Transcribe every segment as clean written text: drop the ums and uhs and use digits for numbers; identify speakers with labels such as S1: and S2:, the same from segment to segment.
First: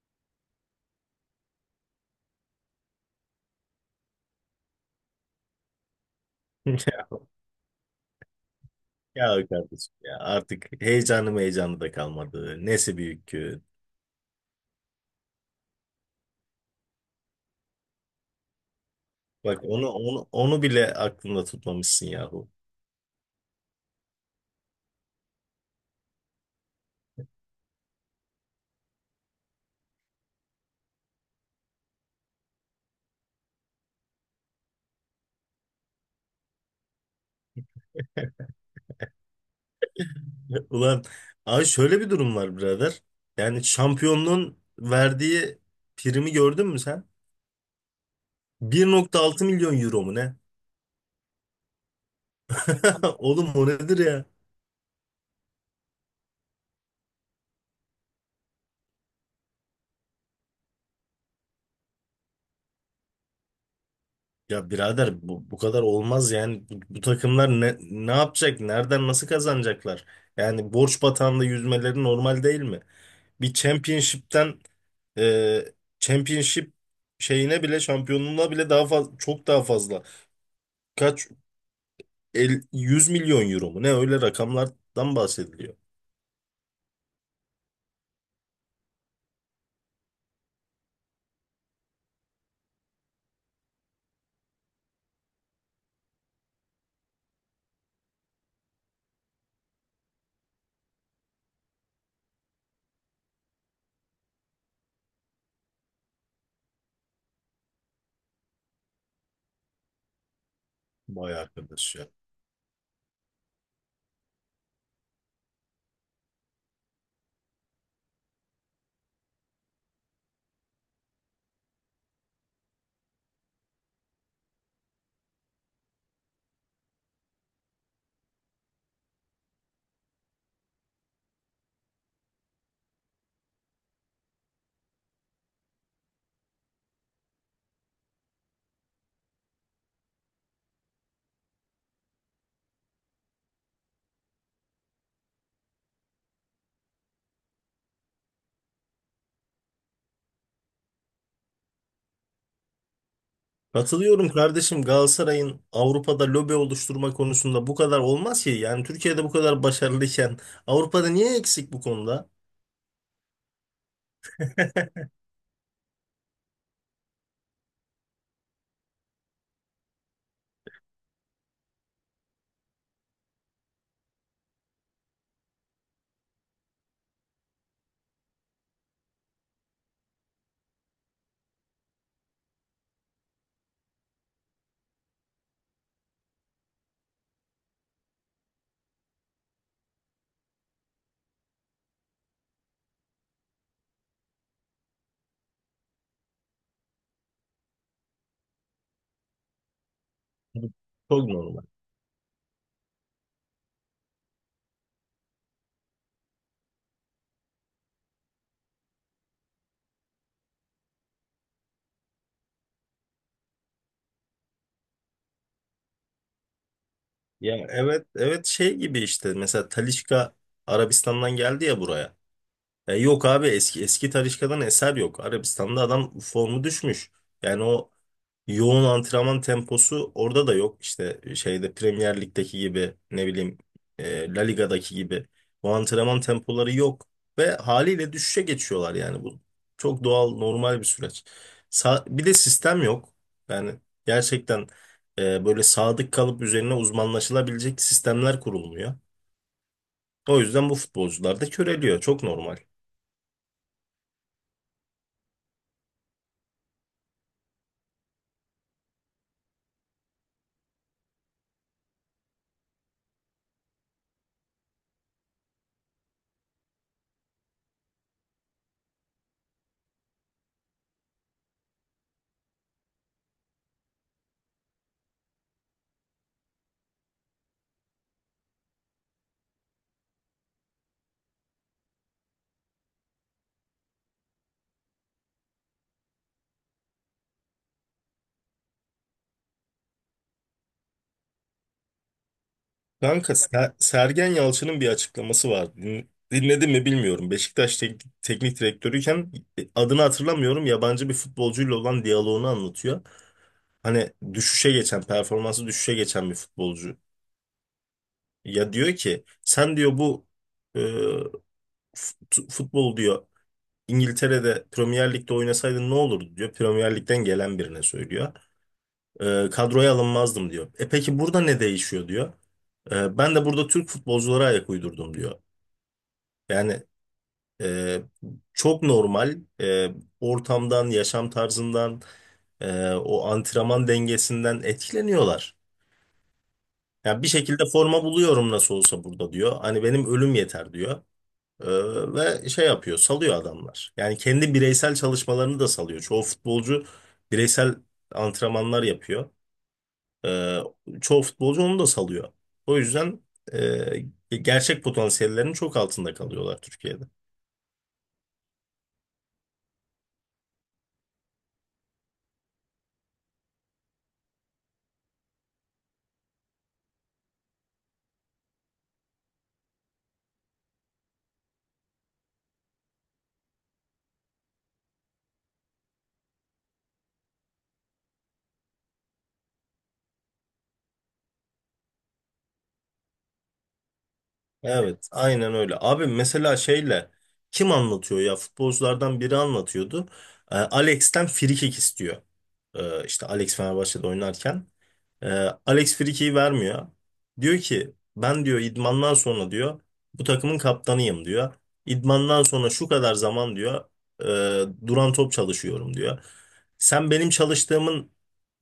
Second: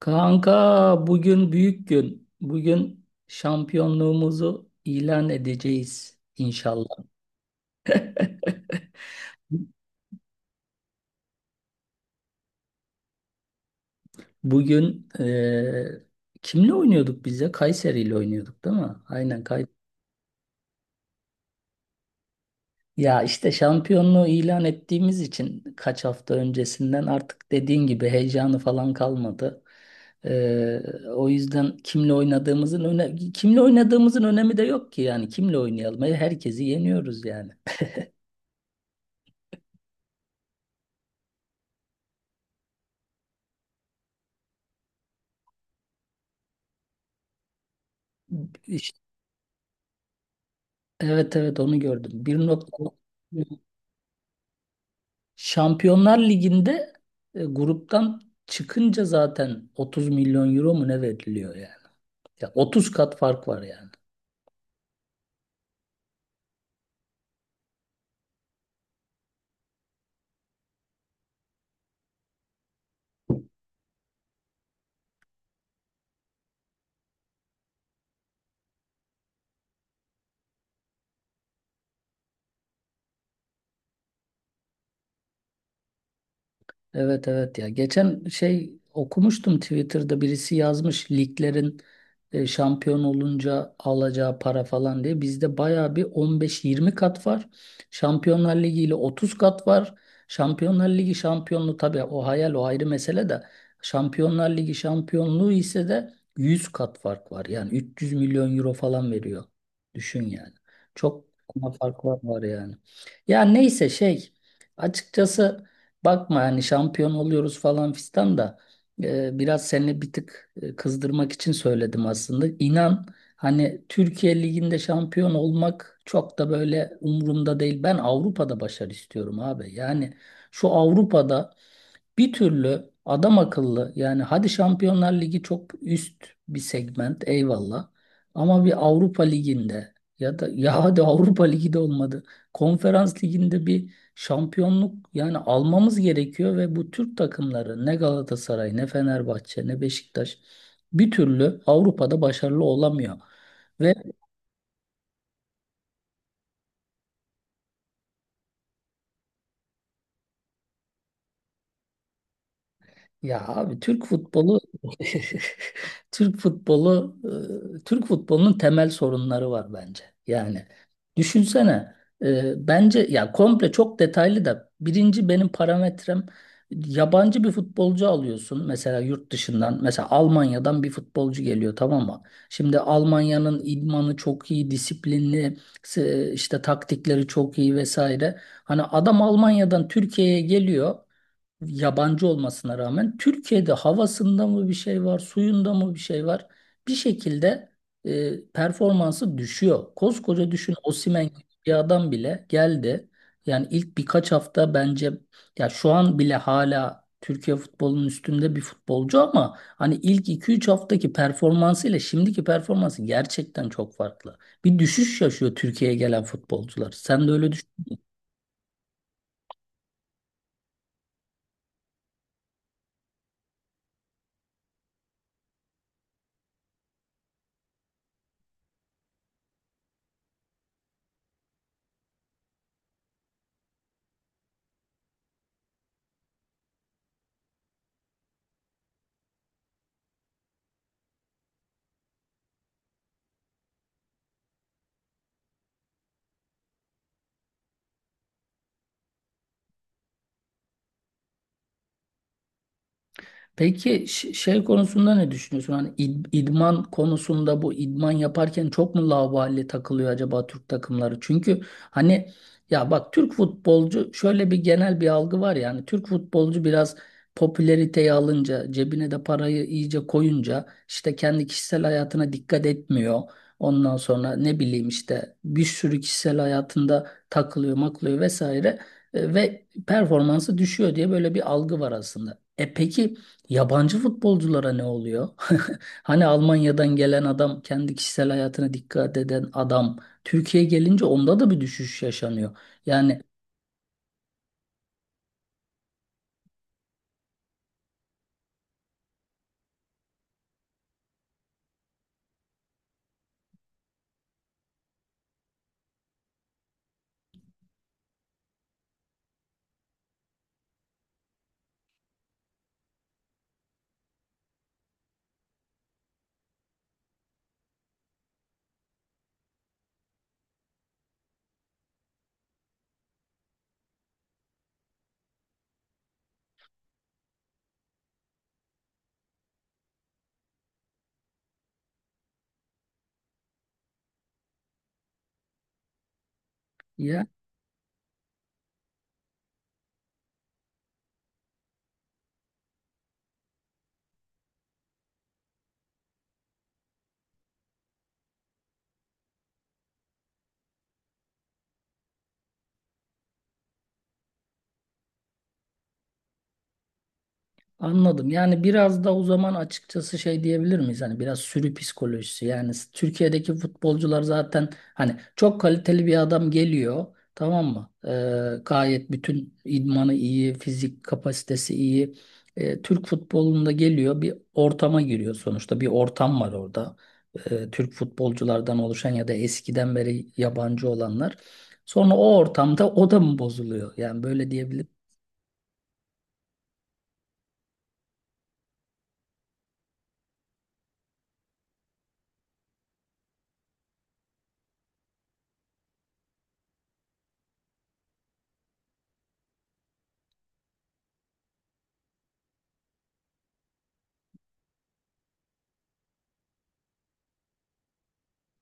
S1: Kanka bugün büyük gün. Bugün şampiyonluğumuzu ilan edeceğiz
S2: Ya,
S1: inşallah.
S2: ya kardeşim ya artık heyecanı da kalmadı. Nesi büyük ki?
S1: Bugün kimle oynuyorduk biz ya? Kayseri ile oynuyorduk değil mi? Aynen
S2: Bak
S1: Kayseri.
S2: onu bile aklında tutmamışsın yahu.
S1: Ya işte şampiyonluğu ilan ettiğimiz için kaç hafta öncesinden artık dediğin gibi heyecanı falan kalmadı. Eee, o yüzden kimle oynadığımızın önemi de yok ki yani kimle oynayalım. Herkesi yeniyoruz yani.
S2: Ulan abi şöyle bir durum var birader. Yani şampiyonluğun verdiği primi gördün mü sen? 1.6 milyon euro mu ne?
S1: Evet, evet, onu gördüm. Bir nokta
S2: Oğlum o nedir ya?
S1: Şampiyonlar Ligi'nde gruptan çıkınca zaten 30 milyon euro mu ne veriliyor yani? Ya 30 kat fark var yani.
S2: Ya birader bu kadar olmaz yani bu takımlar ne yapacak? Nereden nasıl kazanacaklar? Yani borç batağında yüzmeleri normal değil mi? Bir championship'ten e, championship şeyine bile şampiyonluğuna bile daha fazla çok daha fazla. Kaç el, 100 milyon euro mu? Ne öyle rakamlardan bahsediliyor.
S1: Evet, evet, ya geçen şey okumuştum Twitter'da birisi yazmış liglerin şampiyon olunca alacağı para falan diye bizde baya bir 15-20 kat var. Şampiyonlar Ligi ile 30 kat var. Şampiyonlar Ligi şampiyonluğu tabii o hayal, o ayrı mesele de Şampiyonlar Ligi şampiyonluğu ise de 100 kat fark var. Yani 300 milyon euro falan veriyor. Düşün yani. Çok
S2: Vay arkadaş
S1: fark
S2: ya.
S1: var yani. Ya neyse şey açıkçası bakma hani şampiyon oluyoruz falan fistan da biraz seni bir tık kızdırmak için söyledim aslında. İnan hani Türkiye Ligi'nde şampiyon olmak çok da böyle umurumda değil. Ben Avrupa'da başarı istiyorum abi. Yani şu Avrupa'da bir türlü adam akıllı yani hadi Şampiyonlar Ligi çok üst bir segment eyvallah ama bir Avrupa Ligi'nde ya da ya hadi Avrupa Ligi de olmadı. Konferans Ligi'nde bir şampiyonluk yani almamız gerekiyor ve bu Türk takımları ne Galatasaray ne Fenerbahçe ne Beşiktaş bir türlü Avrupa'da başarılı olamıyor. Ve
S2: Katılıyorum kardeşim, Galatasaray'ın Avrupa'da lobi oluşturma konusunda bu kadar olmaz ki. Yani Türkiye'de bu kadar başarılıyken Avrupa'da niye eksik bu konuda?
S1: ya abi Türk futbolu. Türk futbolu, Türk futbolunun temel sorunları var bence. Yani düşünsene, bence ya komple çok detaylı da birinci benim parametrem, yabancı bir futbolcu alıyorsun mesela yurt dışından, mesela Almanya'dan bir futbolcu geliyor, tamam mı? Şimdi Almanya'nın idmanı çok iyi, disiplinli, işte taktikleri çok iyi vesaire. Hani adam Almanya'dan Türkiye'ye geliyor, yabancı olmasına rağmen Türkiye'de havasında mı bir şey var, suyunda mı bir şey var? Bir şekilde performansı düşüyor. Koskoca düşün, Osimhen
S2: Çok
S1: gibi
S2: normal.
S1: bir adam bile geldi. Yani ilk birkaç hafta bence, ya şu an bile hala Türkiye futbolunun üstünde bir futbolcu ama hani ilk iki üç haftaki performansı ile şimdiki performansı gerçekten çok farklı. Bir düşüş yaşıyor Türkiye'ye gelen futbolcular. Sen de öyle.
S2: Ya, evet evet, şey gibi işte mesela Talisca Arabistan'dan geldi ya buraya. Ya yok abi, eski Talisca'dan eser yok. Arabistan'da adam formu düşmüş. Yani o yoğun antrenman temposu orada da yok. İşte şeyde Premier Lig'deki gibi ne bileyim La Liga'daki gibi bu antrenman tempoları yok ve haliyle düşüşe geçiyorlar. Yani bu çok doğal normal bir süreç. Bir de sistem yok. Yani gerçekten böyle sadık kalıp üzerine uzmanlaşılabilecek sistemler kurulmuyor. O yüzden bu futbolcular da köreliyor. Çok normal.
S1: Peki şey konusunda ne düşünüyorsun? Hani idman konusunda, bu idman yaparken çok mu laubali takılıyor acaba Türk takımları? Çünkü hani, ya bak, Türk futbolcu şöyle bir genel bir algı var yani, Türk futbolcu biraz popülariteyi alınca, cebine de parayı iyice koyunca işte kendi kişisel hayatına dikkat etmiyor. Ondan sonra ne bileyim işte bir sürü kişisel hayatında takılıyor, maklıyor vesaire. Ve performansı düşüyor diye böyle bir algı var aslında. E peki yabancı futbolculara ne oluyor? Hani Almanya'dan gelen adam, kendi kişisel hayatına dikkat eden adam, Türkiye'ye gelince onda da bir düşüş yaşanıyor. Yani
S2: Kanka Sergen Yalçın'ın bir açıklaması var. Dinledin mi bilmiyorum. Beşiktaş teknik direktörüyken adını hatırlamıyorum. Yabancı bir futbolcuyla olan diyaloğunu anlatıyor. Hani düşüşe geçen, performansı düşüşe geçen bir futbolcu. Ya diyor ki, sen diyor bu e, fut- futbol diyor İngiltere'de Premier Lig'de oynasaydın ne olurdu diyor. Premier Lig'den gelen birine söylüyor. E, kadroya alınmazdım diyor. E peki burada ne değişiyor diyor. E, ben de burada Türk futbolculara ayak uydurdum diyor. Yani Ee, çok normal, ortamdan, yaşam tarzından, o antrenman dengesinden etkileniyorlar. Yani
S1: ya,
S2: bir şekilde forma buluyorum nasıl olsa burada diyor. Hani benim ölüm yeter diyor. Ee, Ve şey yapıyor, salıyor adamlar. Yani kendi bireysel çalışmalarını da salıyor. Çoğu futbolcu bireysel antrenmanlar yapıyor. Ee, Çoğu futbolcu onu da salıyor. O yüzden gerçek potansiyellerinin çok altında kalıyorlar Türkiye'de.
S1: anladım. Yani biraz da o zaman açıkçası şey diyebilir miyiz? Hani biraz sürü psikolojisi. Yani Türkiye'deki futbolcular zaten hani çok kaliteli bir adam geliyor. Tamam mı? Gayet bütün idmanı iyi, fizik kapasitesi iyi. Türk futbolunda geliyor bir ortama giriyor sonuçta. Bir ortam var orada. Türk futbolculardan oluşan ya da eskiden beri yabancı olanlar. Sonra o ortamda o da mı bozuluyor? Yani böyle diyebilir.
S2: Evet, aynen öyle. Abi mesela şeyle kim anlatıyor ya? Futbolculardan biri anlatıyordu. Alex'ten frikik istiyor. İşte Alex Fenerbahçe'de oynarken. Ee, Alex frikiği vermiyor. Diyor ki ben diyor idmandan sonra diyor bu takımın kaptanıyım diyor. İdmandan sonra şu kadar zaman diyor e, duran top çalışıyorum diyor. Sen benim çalıştığımın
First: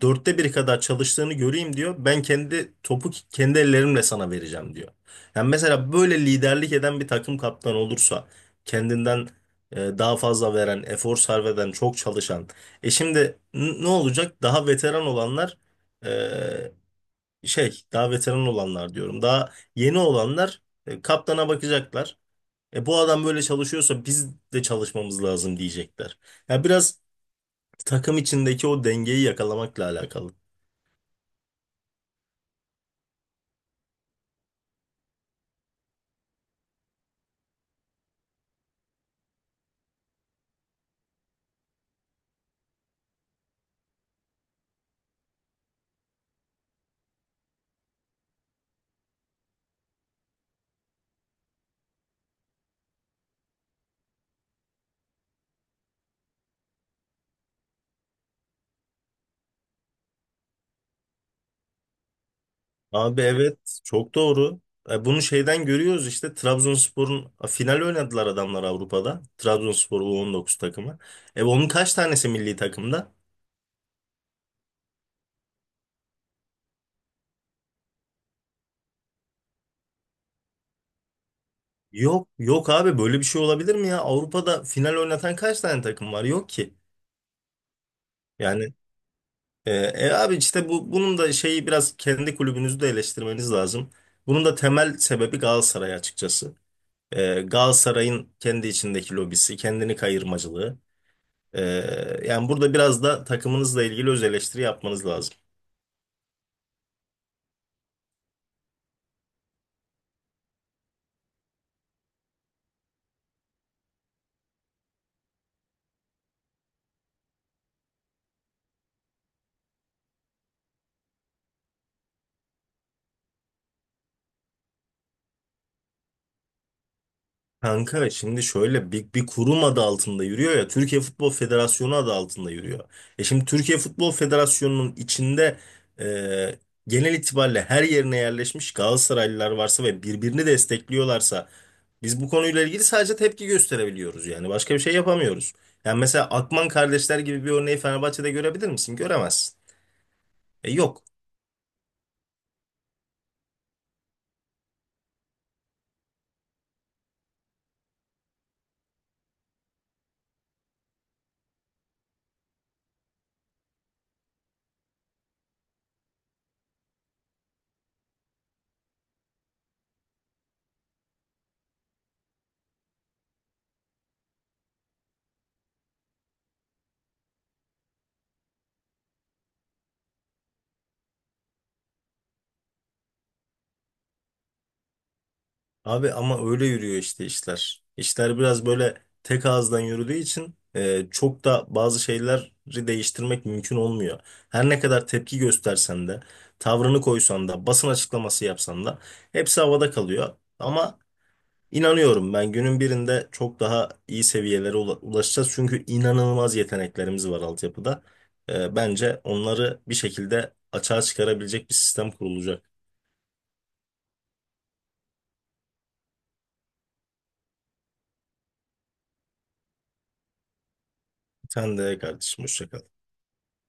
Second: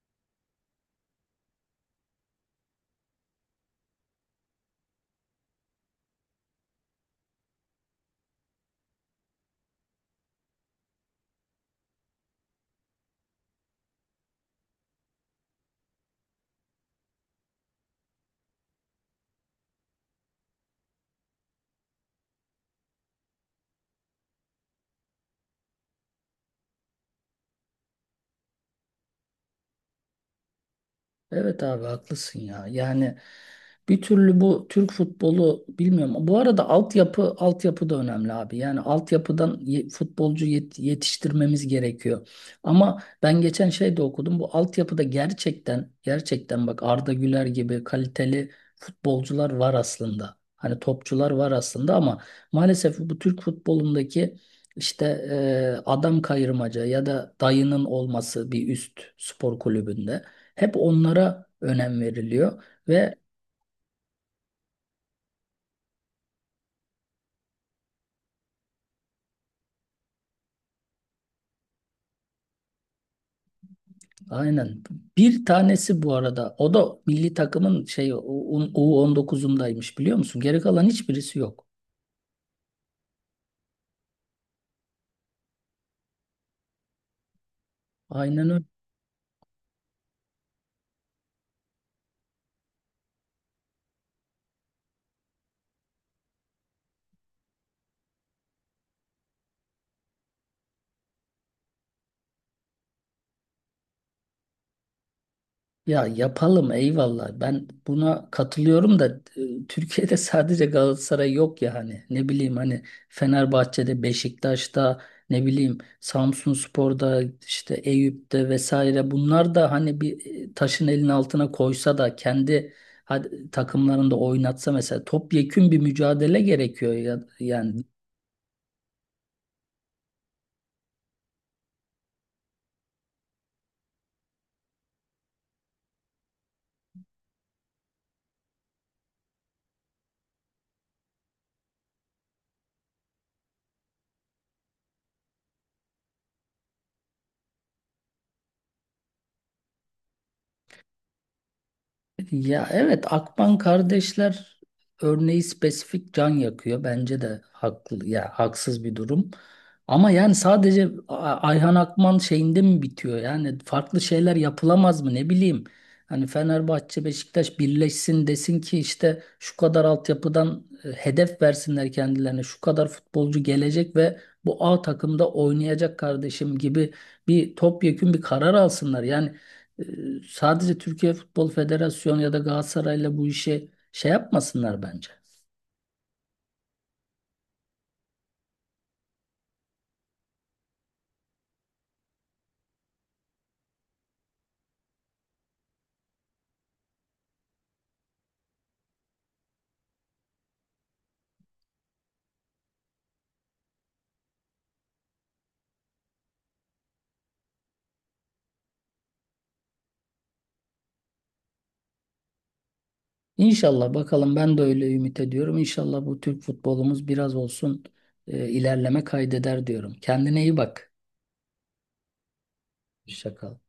S2: dörtte biri kadar çalıştığını göreyim diyor. Ben kendi topu kendi ellerimle sana vereceğim diyor. Yani mesela böyle liderlik eden bir takım kaptanı olursa, kendinden daha fazla veren, efor sarf eden, çok çalışan. E şimdi ne olacak? Daha veteran olanlar, e, daha veteran olanlar diyorum. Daha yeni olanlar kaptana bakacaklar. E bu adam böyle çalışıyorsa biz de çalışmamız lazım diyecekler. Ya biraz takım içindeki o dengeyi yakalamakla alakalı.
S1: Evet abi, haklısın ya. Yani bir türlü bu Türk futbolu, bilmiyorum. Bu arada altyapı, altyapı da önemli abi. Yani altyapıdan futbolcu yetiştirmemiz gerekiyor. Ama ben geçen şey de okudum. Bu altyapıda gerçekten, gerçekten bak Arda Güler gibi kaliteli futbolcular var aslında. Hani topçular var aslında ama maalesef bu Türk futbolundaki işte adam kayırmaca ya da dayının olması bir üst spor kulübünde. Hep onlara önem veriliyor ve
S2: Abi evet, çok doğru. E, bunu şeyden görüyoruz işte, Trabzonspor'un final oynadılar adamlar Avrupa'da. Trabzonspor U19 takımı. E onun kaç tanesi milli takımda?
S1: aynen, bir tanesi bu arada o da milli takımın şey on dokuzundaymış biliyor musun? Geri kalan hiçbirisi yok.
S2: Yok yok abi, böyle bir şey olabilir mi ya? Avrupa'da final oynatan kaç tane takım var? Yok ki. Yani
S1: Aynen.
S2: abi işte bu bunun da şeyi, biraz kendi kulübünüzü de eleştirmeniz lazım. Bunun da temel sebebi Galatasaray açıkçası. E, Galatasaray'ın kendi içindeki lobisi, kendini kayırmacılığı. Ee, Yani burada biraz da takımınızla ilgili öz eleştiri yapmanız lazım.
S1: Ya yapalım, eyvallah. Ben buna katılıyorum da Türkiye'de sadece Galatasaray yok ya, hani ne bileyim hani, Fenerbahçe'de, Beşiktaş'ta, ne bileyim Samsunspor'da, işte Eyüp'te vesaire, bunlar da hani bir taşın elinin altına koysa da kendi, hadi, takımlarında oynatsa mesela, topyekün bir mücadele gerekiyor ya yani.
S2: Kanka şimdi şöyle bir kurum adı altında yürüyor ya, Türkiye Futbol Federasyonu adı altında yürüyor. E şimdi Türkiye Futbol Federasyonu'nun içinde e, genel itibariyle her yerine yerleşmiş Galatasaraylılar varsa ve birbirini destekliyorlarsa biz bu konuyla ilgili sadece tepki gösterebiliyoruz, yani başka bir şey yapamıyoruz. Yani mesela Akman kardeşler gibi bir örneği Fenerbahçe'de görebilir misin? Göremezsin. E yok.
S1: Ya evet, Akban kardeşler örneği spesifik can yakıyor. Bence de haklı ya haksız bir durum. Ama yani sadece Ayhan Akman şeyinde mi bitiyor? Yani farklı şeyler yapılamaz mı, ne bileyim. Hani Fenerbahçe Beşiktaş birleşsin desin ki işte şu kadar altyapıdan hedef versinler kendilerine. Şu kadar futbolcu gelecek ve bu A takımda oynayacak kardeşim gibi bir topyekün bir karar alsınlar. Yani e, sadece Türkiye Futbol Federasyonu ya da Galatasaray'la bu işe şey yapmasınlar bence.
S2: Abi ama öyle yürüyor işte işler. İşler biraz böyle tek ağızdan yürüdüğü için çok da bazı şeyleri değiştirmek mümkün olmuyor. Her ne kadar tepki göstersen de, tavrını koysan da, basın açıklaması yapsan da hepsi havada kalıyor. Ama inanıyorum ben, günün birinde çok daha iyi seviyelere ulaşacağız. Çünkü inanılmaz yeteneklerimiz var altyapıda. E, bence onları bir şekilde açığa çıkarabilecek bir sistem kurulacak.
S1: İnşallah bakalım, ben de öyle ümit ediyorum. İnşallah bu Türk futbolumuz biraz olsun ilerleme kaydeder diyorum. Kendine iyi bak.
S2: Sen de kardeşim, hoşça kal.
S1: Şaka.